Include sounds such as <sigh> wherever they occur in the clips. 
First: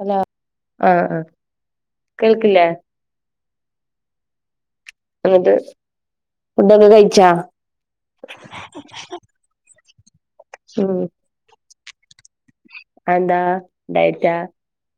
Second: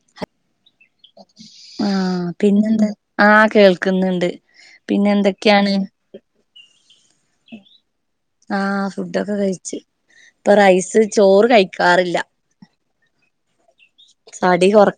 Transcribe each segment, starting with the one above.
Hello ആഹ് ആഹ് ആ കേൾക്കില്ലേ പിന്നെന്ത ആ കേൾക്ക്‌ന്ന്ണ്ട് പിന്നെ എന്നിട്ട് എന്തൊക്കെയാണ് ഫുഡൊക്കെ കഴിച്ചാ ആ ഫുഡൊക്കെ കഴിച്ച്. ഇപ്പൊ റൈസ് ചോറ് കയി കാറില്ല അ എന്താ ഡയറ്റാ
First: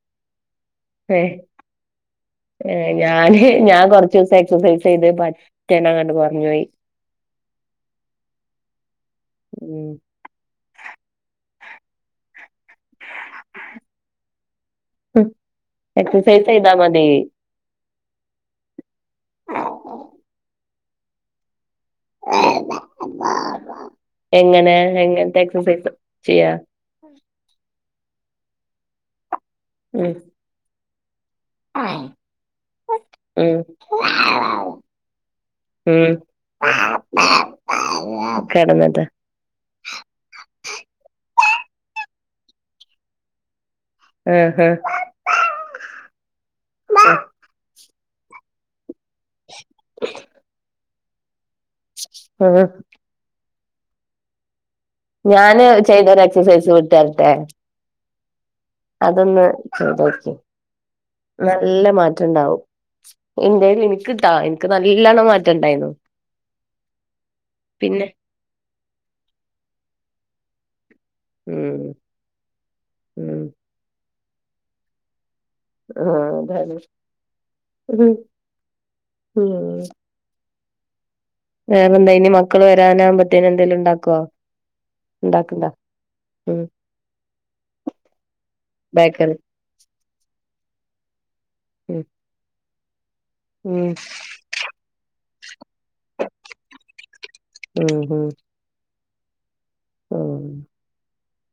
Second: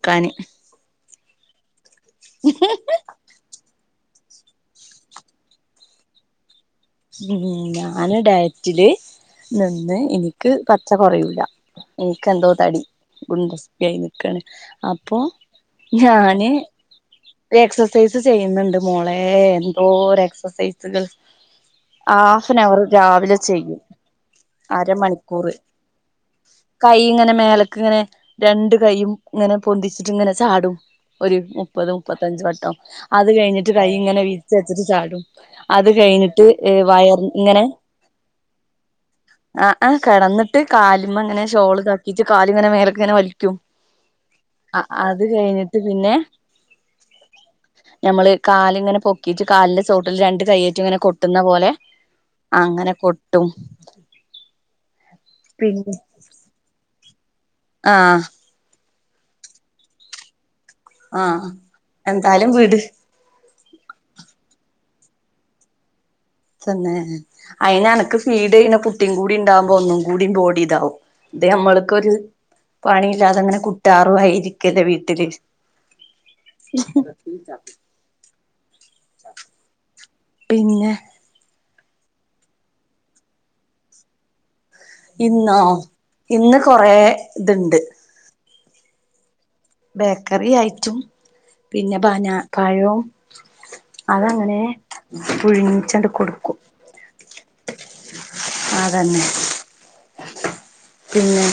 ക്കാന് എ ഏ ഞാന് ഞാൻ കൊറ കൊർച്ചുസം എക്സസൈസ് ചെയ്ത് പറ്റങ്ങട്ട് കൊറഞ്ഞു പോയി ഉം ഞാന് ഡയറ്റില് ഉം നിന്ന് ഇന്ക്ക് പറ്റ കൊറിയൂല ഇന്ക്കെൻന്തോ തടി ഗുണ്ടസ് പ്പായി നിക്കാണ് അപ്പൊ എക്സസൈസ് ഞാന് ചെയ്താ മതി ഒര് എക്സസൈസ് ചെയ്യ്ന്ന്ണ്ട് മോളെ എന്തോര് എക്സസൈസ് <unintelligible> ഹാഫാനവർ രാവിലെ ചെയ്യും എങ്ങനെ എങ്ങനത്തെ അരമണിക്കൂറ് എക്സസൈസ് ചെയ്യാ കൈ ഇങ്ങനെ മേലക്ക്‌ങ്ങനെ രണ്ട് കയ്യും ഇങ്ങനെ പൊന്തിച്ചിട്ട് ഉം ഇങ്ങനെ ചാടും ഒര് മുപ്പതും മുപ്പത്തഞ്ച് വട്ടം അത് ഉം കഴിഞ്ഞിട്ട് കൈ ഇങ്ങനെ വീച്ച വെച്ചിട്ട് ചാടും അത് ഉം കഴിഞ്ഞിട്ട് വയർ ഇങ്ങനെ കെടന്നിട്ട് ആ കിടന്നിട്ട് കാല് മങ്ങനെ ഷോള് കാക്കിട്ട് കാല്ങ്ങനെ മേലക്ക് ഇങ്ങനെ വലിക്കും ആഹ് ആ അത് കഴിഞ്ഞിട്ട് പിന്നെ ആ നമ്മള് കാല്ഇങ്ങനെ പോ ക്കീട്ട് കാലിന്റെ സോട്ടിൽ രണ്ട് കയ്യറ്റ് ങ്ങനെ കൊ ട്ടുന്നപോലെ ആഹ് അങ്ങനെ കൊട്ടും അ ഞാന് ചെയ്തൊരു എക്സസൈസ് വിട്ടാ രാ ആ അതൊന്ന് ചെയ്തോക്കി ആഹ് നല്ല എന്തായാലും മാറ്റംണ്ടാവും വിട് ന്റെല് ഇൻക്ക് ട്ടോ ൻക്ക് നല്ലണ്ണം മാറ്റണ്ടായിന്നു തന്നെ അയിന് അനക്ക് ഫീഡ് ചെയ്യ്ണ കു ട്ടി കൂടി ഉണ്ടാവുമ്പോ ഒന്നും കൂടി ബോഡി ഇതാവും ഇത് ഉം നമ്മൾക്കൊരു ഉം പണിയില്ലാതെ അങ്ങനെ കുട്ടാ വായിരിക്കല്ലേ വീട്ടില് ആ അതന്നെ ഉം പിന്നെ വേറെ എന്താ ഇനി മക്കൾ വരാനാകുമ്പോത്തേനന് എന്തേലും ഉണ്ടാക്കുവോ ഇന്നോ ഇന്ന് കൊറ ഇത്ണ്ട് ബൈക്ക ബേക്കറി ആയിറ്റും ഉം പിന്നെന പഴവും ഉം അതങ്ങനെ പുഴച്ചണ്ട് കൊടുക്കും ആ ഹ തന്നെ ആഹ്. പിന്നെ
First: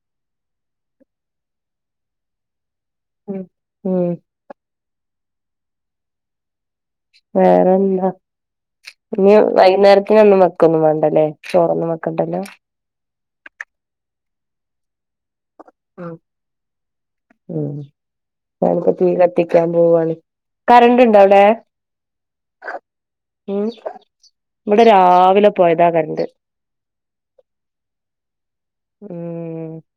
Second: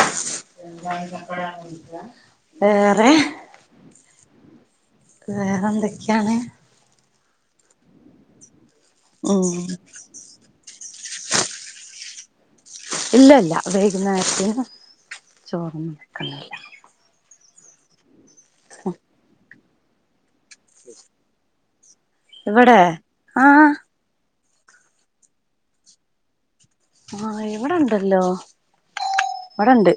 എന്ത കപ്പട വേറെ ഉം ഉം വേറെന്തൊക്കെയാണ്. വേറെന്താ. ഇനി ഉം വൈന്നേരത്തിന് ഒന്നും മെക്കൊന്നും വേണ്ടല്ലേ ചോറൊന്നുംവെ ഒണ്ടല്ലോ. ഇല്ല ഇല്ല വേകുന്നേരത്തീ ഉം ചോർമക്കല്ല. ഉം എക്ക് തീ കത്തി ക്കാൻ പോവാണ് കറണ്ടുണ്ടോ അവിടെ? ഇവടെ ഉം ആഹ്. ഇവിടെ രാവിലെ പോയതാ കരുന്ത്. ആഹ് ഇവിടണ്ടല്ലോ ഇവിടെണ്ട്.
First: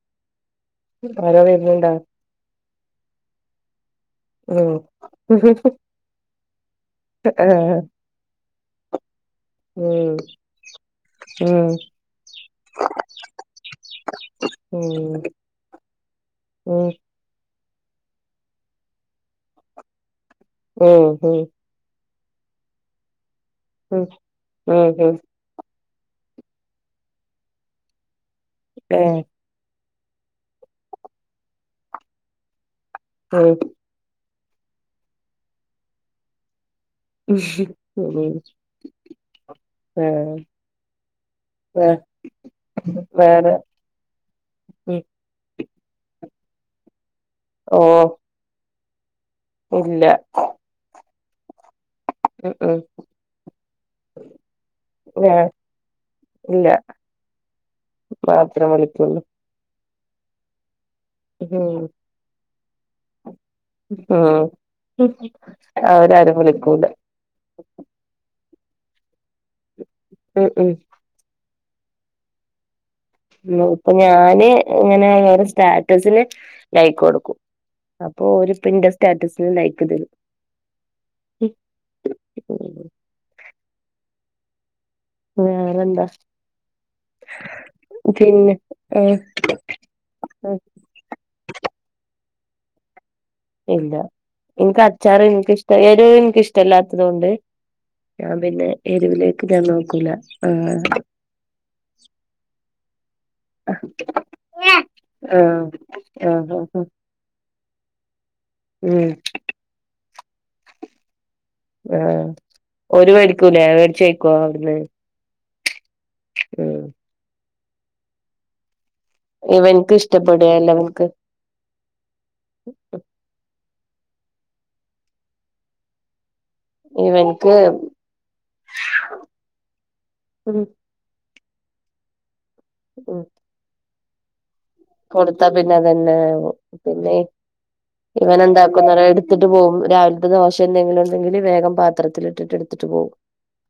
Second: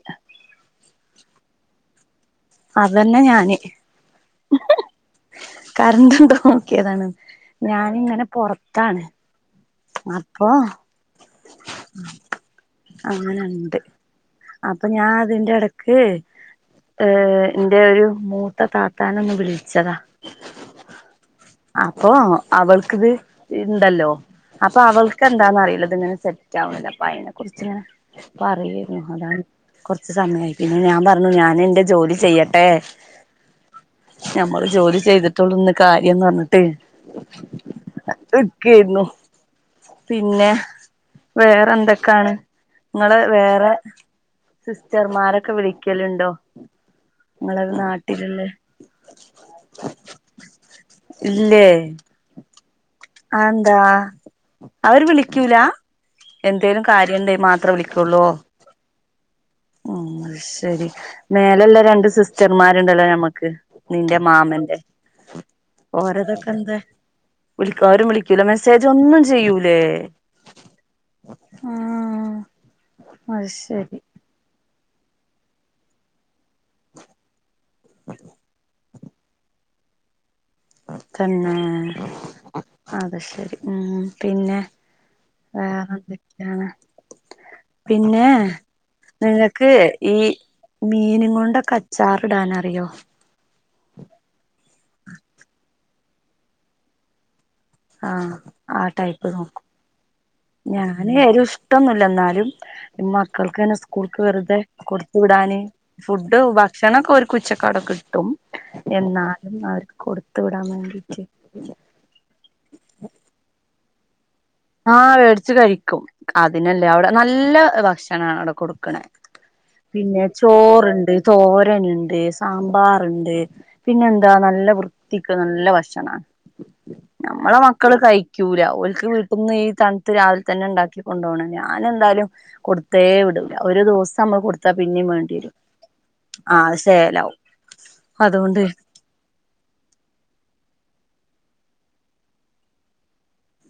മയ വരുന്നുണ്ടാ. അതന്നെ ഞാന് ഉം കരണ്ട് ണ്ടോക്കിയതാണ് ആഹ് ഞാനിങ്ങനെ പൊറത്താണ്. ഉം അപ്പൊ ഉം. അങ്ങനണ്ട് അപ്പൊ ഞാൻ ഉം അതിന്റെട ഈഹ് ഉം ആഹ്. എന്റെ ഒരു മൂത്ത താത്താനൊന്ന് വിളിച്ചതാ. മ്മ്. മ്മ്. അപ്പൊ അവൾക്കിത് ഉം ഇണ്ടല്ലോ അപ്പൊ ഉം ഉം അവൾക്ക് എന്താന്നറിയില്ല ങ്ങനെ സെറ്റാവണ്ല അപ്പ അതിനെ കുറിച്ച്ങ്ങനെ പറയായിരുന്നു ഏഹ് അതാണ് കുറച്ചു സമയായി പിന്നെ ഞാൻ പറഞ്ഞു ഞാന് എന്റെ ജോലി ചെയ്യട്ടെ. എ ഞമ്മള് ജോലി ചെയ്തിട്ടുള്ളന്ന് കാര്യംന്ന് പറഞ്ഞു. ഉം ട്ട് <unintelligible> ആഹ് പിന്നെ വേറെ വേ എന്തൊക്കാണ് ഇങ്ങള് വേറെ ഉം സിസ്റ്റർമാരൊക്കെ വിളി ക്കെലുണ്ടോ ങ്ങള് ഓ നാട്ടിലുള്ളേ ഇല്ല ഇല്ലേ ഉം ഉം അത് എന്താ അവര് വേ വിളിക്കൂലാ ഇല്ല എന്തേലും കാര്യണ്ടേ മാത്ര വിളിക്കുള്ളൂ വിളിക്കുള്ളു ഉം ശരി മേലെ ഉം ഉള്ള രണ്ട് സിസ്റ്റർമാരുണ്ടല്ലോ ഞമ്മക്ക് നിന്റെ മാമന്റെ ഉം അവരാരും ഓരതൊക്കെ എന്തേ വിളിക്കൂല വിളിക്കും അവരും വിളിക്കൂലേ മെസേ ചേച്ചി ഒന്നും ചെയ്യൂലേ ഉം ഉം ആ ഉം ഇപ്പൊ ഞാന് എങ്ങനെനായാലും സ്റ്റാറ്റസില് ലൈക്ക് കൊടുക്കും അപ്പൊ ഒരു പ്രിന്റ് സ്റ്റാറ്റസിന് ലൈക്ക് തരും തന്നെ അത് ശരി ഉം പിന്നെ വേറെന്താ വേറെന്തൊക്കെയാണ് പിന്നെ നിങ്ങക്ക് ഈ ഉം മീനും കൊണ്ടൊക്കെ അച്ചാറ് ഇടാനറിയോ ഇല്ല എനിക്ക് അച്ചാറ് എനിക്കിഷ്ട ഏത് എനിക്കിഷ്ടല്ലാത്തത് കൊണ്ട് ആഹ് ഞാൻ പിന്നെ ആ ടൈപ്പ് എരുവിലേക്ക് ഞാൻ നോക്കും നോക്കൂല ആഹ് ഞാന് എരിവ് ഇഷ്ട്ടൊന്നുമില്ല ന്നാലും അ <inaudible> മക്കൾക്ക് തന്നെ സ്കൂൾക്ക് വെറുതെ കൊടുത്തു വിടാന് ആഹ് ഫുഡ് ആഹ് ആഹ് ഭക്ഷണൊക്കെ ഒരു കുച്ച് അവിടെ കിട്ടും ഉം എന്നാലും അവർക്ക്‌ കൊടുത്ത് വിടാൻ വേണ്ടീട്ട് ആഹ് ക്കോ അവ്ട്ന്ന് ച്ച് കഴി ക്കും അതിനല്ലേ അവിടെ നല്ല <unintelligible> ഭക്ഷണാണ് അവിടെ കൊടുക്ക്ണെ ഇവൻക്ക് പിന്നെ ഇഷ്ടപ്പെടുകേല്ല ഇവൻക്ക് ചോറ്ണ്ട് തോരനുണ്ട് സാമ്പാറുണ്ട് പിന്നെ എന്താ നല്ല വൃത്തിക്ക് നല്ല ഭക്ഷണാ ഇവൻക്ക് നമ്മളെ മക്കള് കഴിക്കൂല ഓൽക്ക് വി <unintelligible> ഈ തൺത്ത് ഉം രാവിൽതന്നെ ഇണ്ടാക്കി കൊണ്ടോണത്. ഞാനെന്തായാലും കൊടുത്തേ ഉം വിടൂല ഒരു ദിവസ് സം നമ്മൾ കൊട് കൊടുത്താ പിന്നെ അതന്നെ അത് പിന്നെ ശേലാവും അതുകൊണ്ട് ഇവനന്താക്കുന്നറിയോ എടുത്തിട്ട് പോവും രാവിലത്തെ ദോശ ത്തെ എന്തെങ്കിലുണ്ടെങ്കില് വേഗം പാത്രത്തിലിട്ട് എടുത്തിട്ട് പോവും.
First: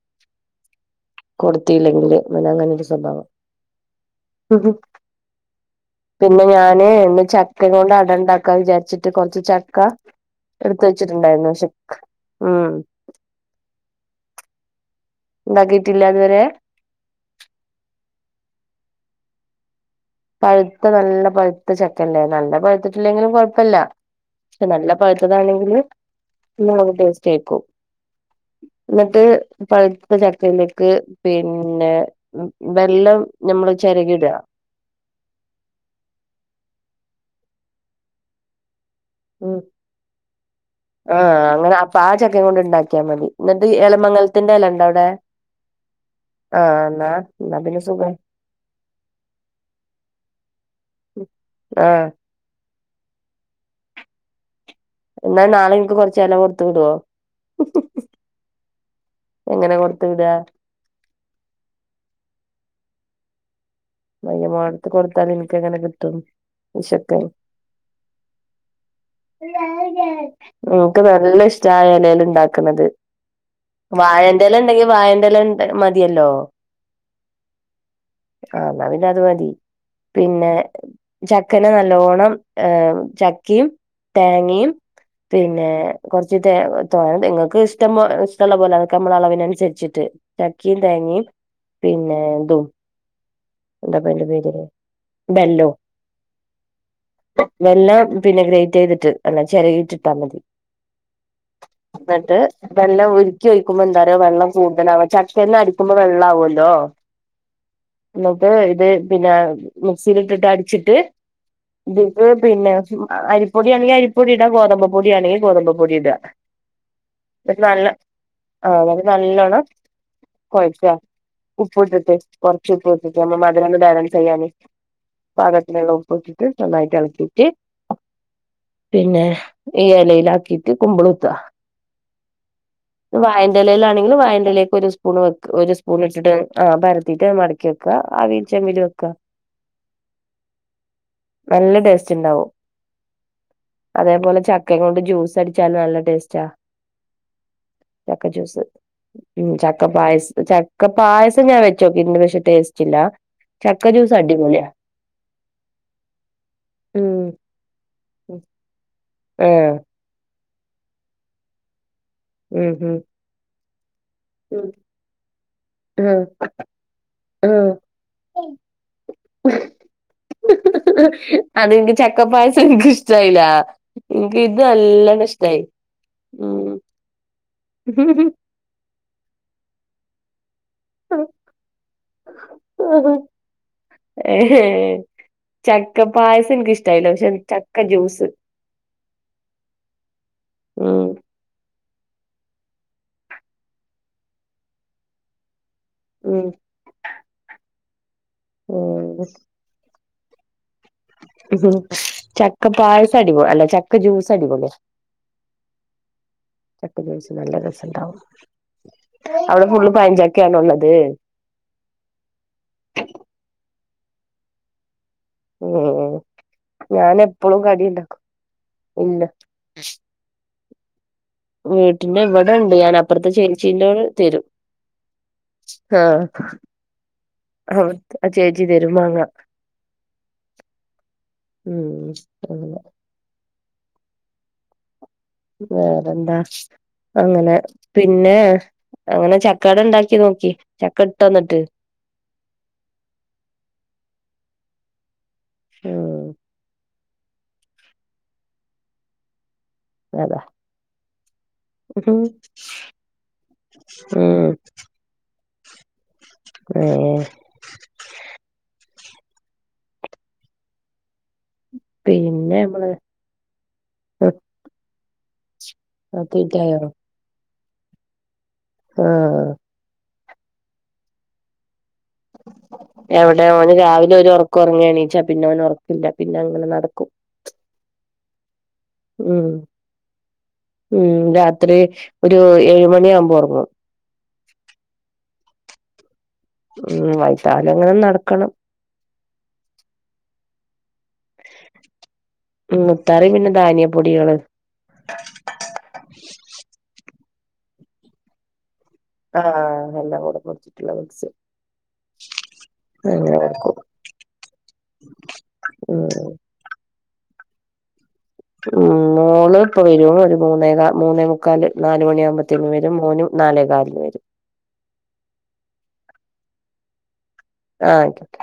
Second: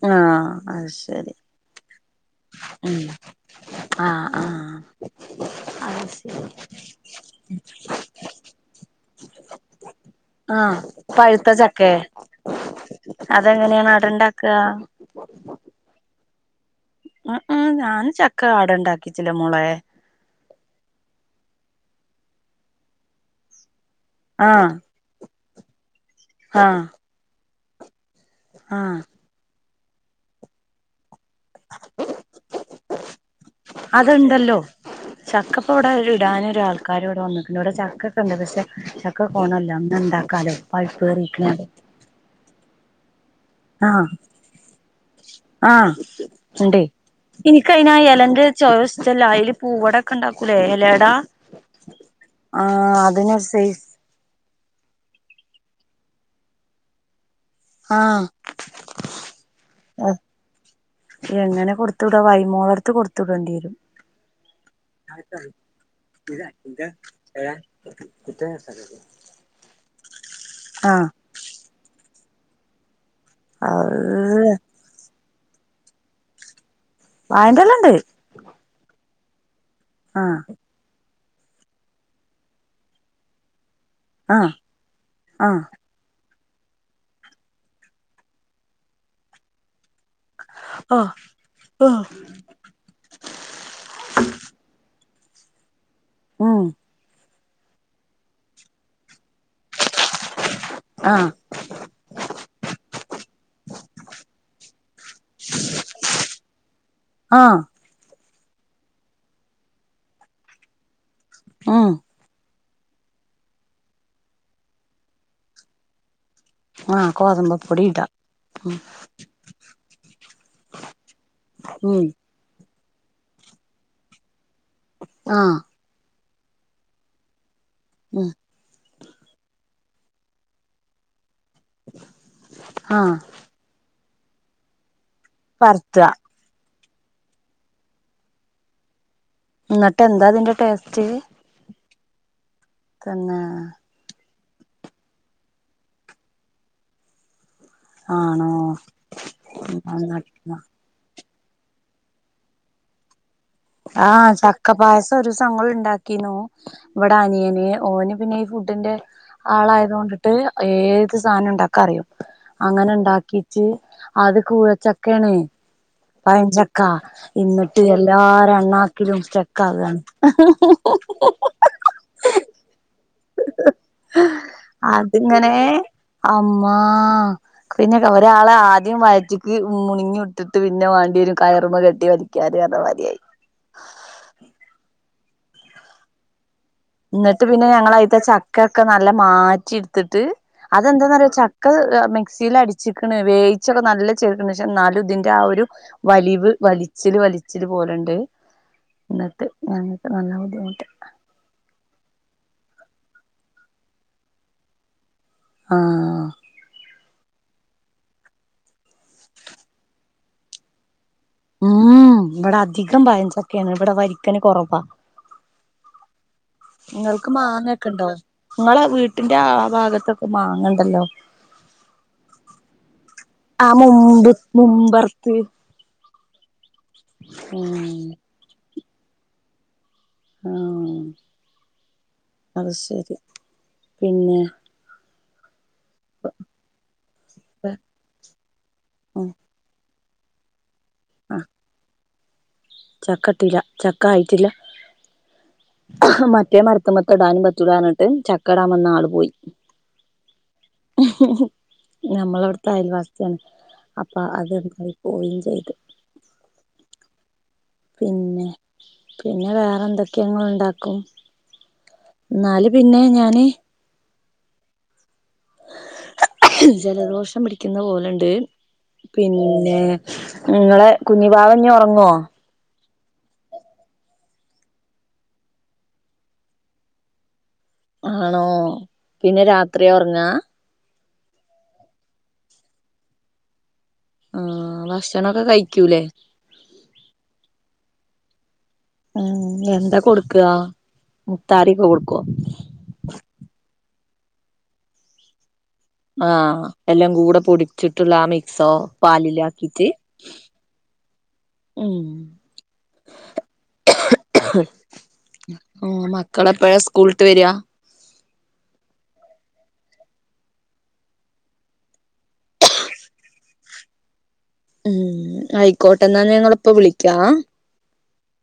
ആഹ് അത് ശരി. അവന് അങ്ങനൊരു ഉം സ്വഭാവാ ആഹ് ഉഹും ആഹ് അത് ശരി പിന്നെ ഞാന് ഇന്ന് ചക്കനോട് അട ഇണ്ടാക്കാ വിചാരിച്ചിട്ട് കൊറച്ച് ചക്ക ആഹ് എടുത്ത് പഴുത്ത വെച്ചിട്ടുണ്ടായിരുന്നു. പക്ഷേ ചക്കേ ഉം അതെങ്ങനെയാണ് അടണ്ടാക്കാ ഇണ്ടാക്കിട്ടില്ല ഇതുവരെ? അ ആ ഞാനും ചക്ക അടണ്ടാക്കിച്ചില്ല മോളെ. പഴുത്ത നല്ല പഴുത്ത ചക്കല്ലേ നല്ല പഴുത്തിട്ടില്ലെങ്കിലും കൊഴപ്പല്ല. ട്ട് ആഹ് നല്ല പഴത്തതാണെങ്കില് ആഹ് <unintelligible> ടേസ്റ്റേക്കു. ആഹ് ഇങ്ങട്ട് പഴുത്ത ചക്കയിലേക്ക് പിന്നെ ഉം ബെല്ലം ഞമ്മള് ചെരകി ഇടാ അതുണ്ടല്ലോ ചക്ക ഇപ്പം വടെ ഇടാനൊരു ആൾക്കാര് ഇവിടെ വന്നിട്ടുണ്ട് ഇവിടെ ചക്കക്കെ ഇണ്ട് പക്ഷെ ചക്ക ഉം കൊണല്ല ന്നാ ഇണ്ടാക്കാല്ലോ പഴ്പ്പ് ഏറിക്ക്ണ് ക്കാ മതി എന്നിട്ട് ആഹ് എലമംഗലത്തിന്റെ എല ഉണ്ടോ അവിടെ ആഹ് ഇണ്ട് ആഹ് എന്നാ എന്നാ പിന്നെ ഇൻക്കയിനാ സുഖായി എലന്റെ ചൊവ ഇഷ്ട്ടല്ല അയില് പൂവടൊക്കെ ഇണ്ടാക്കൂലേ എലടാ ആഹ് ആഹ് ആഹ് അതിനൊരു സൈസ് എന്നാ നാളെ ഇൻക്ക് കൊറച്ച് എല കൊറത്തു വിടോ ആഹ എങ്ങനെ കൊടുത്ത് വിടാ എങ്ങനെ കൊടുത്ത് വിടാ വൈമോള ത്ത് കൊടുത്ത് വിടേണ്ടി രും മയ്യ മോളടുത്ത് കൊടുത്താൽ നിങ്ങക്ക്ങ്ങനെ കിട്ടും വിശകയ് ഓക്ക് ആഹ് നല്ല ഇഷ്ടാ ആ എലെല് ഇണ്ടാ ക്ക്ണത് അഹ് വഴന്റെല ഇണ്ടെങ്കില് വഴന്റെല മതിയല്ലോ വായന്റെലണ്ട് ആ ന്നാ പിന്റെ അത് മതി ആഹ് പിന്നെ ചക്കന നല്ലോണം ഏ ചക്കയും ആഹ് തേങ്ങയും ആഹ് പിന്നെ കുറച്ച് തെ തോ നിങ്ങൾക്ക് ഇഷ്ട ഇഷ്ടള്ള പോലെനമ്മളളവിനുരിച്ചിട്ട് ചക്കിയും ആഹ് തേങ്ങയും ആഹ് പിന്നെ ദും- എന്തപ്പാ അയിന്റ പേര് ബെല്ലോ ആഹ വെല്ലാം പിന്നെ ഗ്രേറ്റ് ചെയ്തിട്ട് അല്ല ചിരകിട്ടിട്ടാ മതി ആഹ് എന്നിട്ട് വെള്ളം ഉരിക്കി ഒഴിക്കുമ്പോ എന്താറിയോ വെള്ളം കൂടുതലാവാ ചക്കന്ന അടരിക്കുമ്പോ വെള്ള ആവുമല്ലോ ആഹ് എന്നിട്ട് ഇത് പിന്നെ മിക്സിലിട്ടിട്ട് അടിച്ചിട്ട് ഉം ഇത് പോ പിന്നെ അരിപ്പൊടി ആണെങ്കിൽ അരിപ്പൊടി ഇടാ ഗോതബ് പൊടിയാണെങ്കിൽ ഗോതമ്പൊടി ഇടാ ആഹ് ഗോതമ്പപ്പൊടി നല്ല ഇടാ ആഹ് നല്ലോണം കുഴക്ക ഉപ്പ് ഉം ഇട്ടിട്ട് ച്ചി ഉപ്പ് ഇട്ടേട്ട് അതാകുമ്പോൾ മധുരം ബാലൻസ് ചെയ്യാനെ ആഹ് പാകത്തിനുള്ള ഉപ്പ് ഇട്ടിട്ട് നല്ലയിട്ട് ഇളക്കിട്ട് ഉം പിന്നെ ഈ ഇലയിലാക്കിയിട്ട് കുംബാള് കുത്താ ആഹ് വായന്റെലയിലാണ് വായന്റെ ഇലക്ക്‌ ഒരു സ്പുൺ സ്പൂൺ വെക്ക് ഒരു പരത്ത സ്പൂൺ ഇട്ടിട്ട് ആഹ് പാര - എന്നിട്ട് മടക്കി വെക്കാ അവീൽ ചേമ്മല് വെക്ക എന്നിട്ട് എന്താ അതിന്റെ ടേസ്റ്റ് വിണ്ടാവും തന്നാ ചക്കയും കൊണ്ട് ജ്യൂസ് അടിച്ചാല് നല്ല ടേസ്റ്റാ ചക്ക ആണോ ജ്യൂസ് ഉം ചക്ക പായസ്‌ ചക്ക പായസ്‌ പ്പഞാ വെ ച്ച് നോക്കിഇണ്ട് പക്ഷെ ടേസ്റ്റ് ഇല്ല ചക്ക ആ ജ്യൂസ് അടിപൊളിയാ ചക്കപായസം ഒരു ദിവസം ഞങ്ങള് എണ്ടാക്കിനു ഇവിടെ ഉം അനിയന് ഓന് പിന്നെ ഈ ഫുഡിന്റെ ആഹ് ആളായതുകൊണ്ടിട്ട് <unintelligible> ഏത് സാധനം ഉണ്ടാക്കാ അറിയും ഉം അങ്ങനെ എണ്ടാക്കീച്ച് അത് ഉം കൂഴച്ചക്കയേണ് ആഹ് പയഞ് ചെക്കാ ആഹ് എന്നിട്ട് എല്ലാരേം അണ്ണാക്കിലും സ്റ്റക്ക് ആകാണ് അതെനിക്ക് ചക്കപ്പായസം എനിക്ക് ഇഷ്ടായില്ല എനിക്ക് ഇത് നല്ലോണം അതിങ്ങനേ ഇഷ്ടായി ഉം അമ്മാ പിന്നെക്കെ ഒരാളെ ആദ്യം വ <unintelligible> മുണുങ്ങി ഒട്ട് ഇട്ട് പിന്നെ വണ്ടിയില് കയറുമെ കെട്ടി വലിക്കാര് പർണമാരി ആയി ഏഹ് ചക്ക പായസം എന്ക്ക് ഇഷ് എനിക്കിഷ്ടായില്ല പക്ഷെ എന്നിട്ട് പിന്നെ ഞങ്ങളതിത്തെ ചക്കക്കെ നല്ല മാറ്റി എടുത്തിട്ട് ഉം അതെന്താന്നറിയ ച ക്ക മിക്സിയിൽ അടിച്ചിക്കണ് വേവിച്ചൊക്കെ നല്ല ചേർക്കണ് ക്ഷെ എന്നാലും ഇതിന്റെ ആ ഒരു വലിവ് വലിച്ചില് വലിച്ചില് പോലെണ്ട് <unintelligible> ഓ നല്ല ബുദ്ധിമുട്ട് ചക്ക പായസടിപൊ അല്ല ചക്ക ജ്യുസടിപൊളിയാ ആ ജ്യൂസ് നല്ല രസം ഇണ്ടാവും അവിടെ ഫുള്ള് പയഞ്ചക്കെയാണ് ഒള്ളത് ഉം ഇവിടെ അധികം പയൻച്ചക്കെയാണ് ഇവിടെ വരിക്കന് കൊറവാ ഉം ഞാൻ നിങ്ങൾക്ക് എപ്പളും മാങ്ങ കടി എക്കെ എണ്ടോ ഉണ്ടാക്കും നിങ്ങളെ ഇല്ല വീട്ടിന്റെ ആ ഭാഗത്തൊക്കെ മാങ്ങണ്ട് ഹലോ വീട്ടിന്റെ ഇവിടെ എണ്ട് ഞാൻ അപ്പുറത്തെ ആ ചേച്ചീന്റോട് മുമ്പ് തരും മുമ്പർത്ത് ആ ഉം ആ <unintelligible> അചേച്ചി വെരുമാങ്ങ ആ അത് അങ്ങനെ ശരി പിന്നെ വേറെന്താ അങ്ങനെ പിന്നെ ഉം അങ്ങനെ ചക്കാട എണ്ടാക്കി ക്കി നോക്കി ചക്ക ഇട്ടോ ആ എന്നിട്ട് ചക്ക ഇട്ടില്ല ചക്ക ആയിട്ടില്ല ഉം മറ്റേ മർ മർത്ത്മത്തെ ഇടാനും പറ്റൂലാ പറഞിട്ട് ചക്ക ഇടാൻ വന്ന ആൾ പോയി അതാ ഉം നമ്മളവിടുത്തെ അയൽവാസിയാണ് അപ്പൊ അത് പോയിം ചെയ്ത് ഏ ഏ പിന്നെ പിന്നെ വേറെ എന്തൊക്കെയെ ഇങ്ങളുണ്ടാക്കും ഇന്നാല് പിന്നെ ഞാന് ഏഹ് ജലദോഷം പിടി ക്കുന്ന പോലെണ്ട് ആഹ് പിന്നേ നിങ്ങളെ കുഞ്ഞിവാവ ഇനി ഉറങ്ങോ? എവിടെ ഓന് രാവിലെ ഒരു ഒറക്കം ഒറങ്ങി എണീച്ചാ പിന്നെ ഓന് ഒറക്കില്ല പിന്നെ അങ്ങനെ നടക്കും ആണോ? പിന്നെ ഉം രാത്രി ഒറങ്ങാ? ഉം രാത്രി ഒരു ഏഴ് മണിയാമ്പോ ഒറങ്ങും. ആഹ് ഭക്ഷണൊക്ക കഴിക്കൂലേ? ഉം വൈതാലങ്ങനെ നടക്കണം. ഉം എന്താ കൊട്ക്കാ മുത്താറിക്ക കൊടു ഉം മുത്താറീം പിന്നെ ധാന്യം. പൊടികള് ആ എല്ലാം കൂടെ പൊടിച്ചിട്ടുള്ള ആ മിക്സോ? പാലിലാക്കിട്ട് ആഹ് എല്ലാം കൂടെ പൊടിച്ചിട്ടുള്ള മിക്സ് ഉം അങ്ങനെ കൊടുക്കും ആഹ് ഉം മക്കളെപ്പഴാ സ്കൂൾ ട്ട് വരാ? ഉം മോള് ഇപ്പ വരും ഒരു മൂന്നേ കാ മൂന്നേ മുക്കാല് നാല് മണിയാമ്പത്തേനും വരും. മോനും നാലേ കാലിന് വരും. ഉം ആയിക്കോട്ടെ. ന്നാ ഞാൻ ങ്ങളെ പ്പൊ വിളിക്കാ. ആഹ് ആയിക്കോട്ടെ.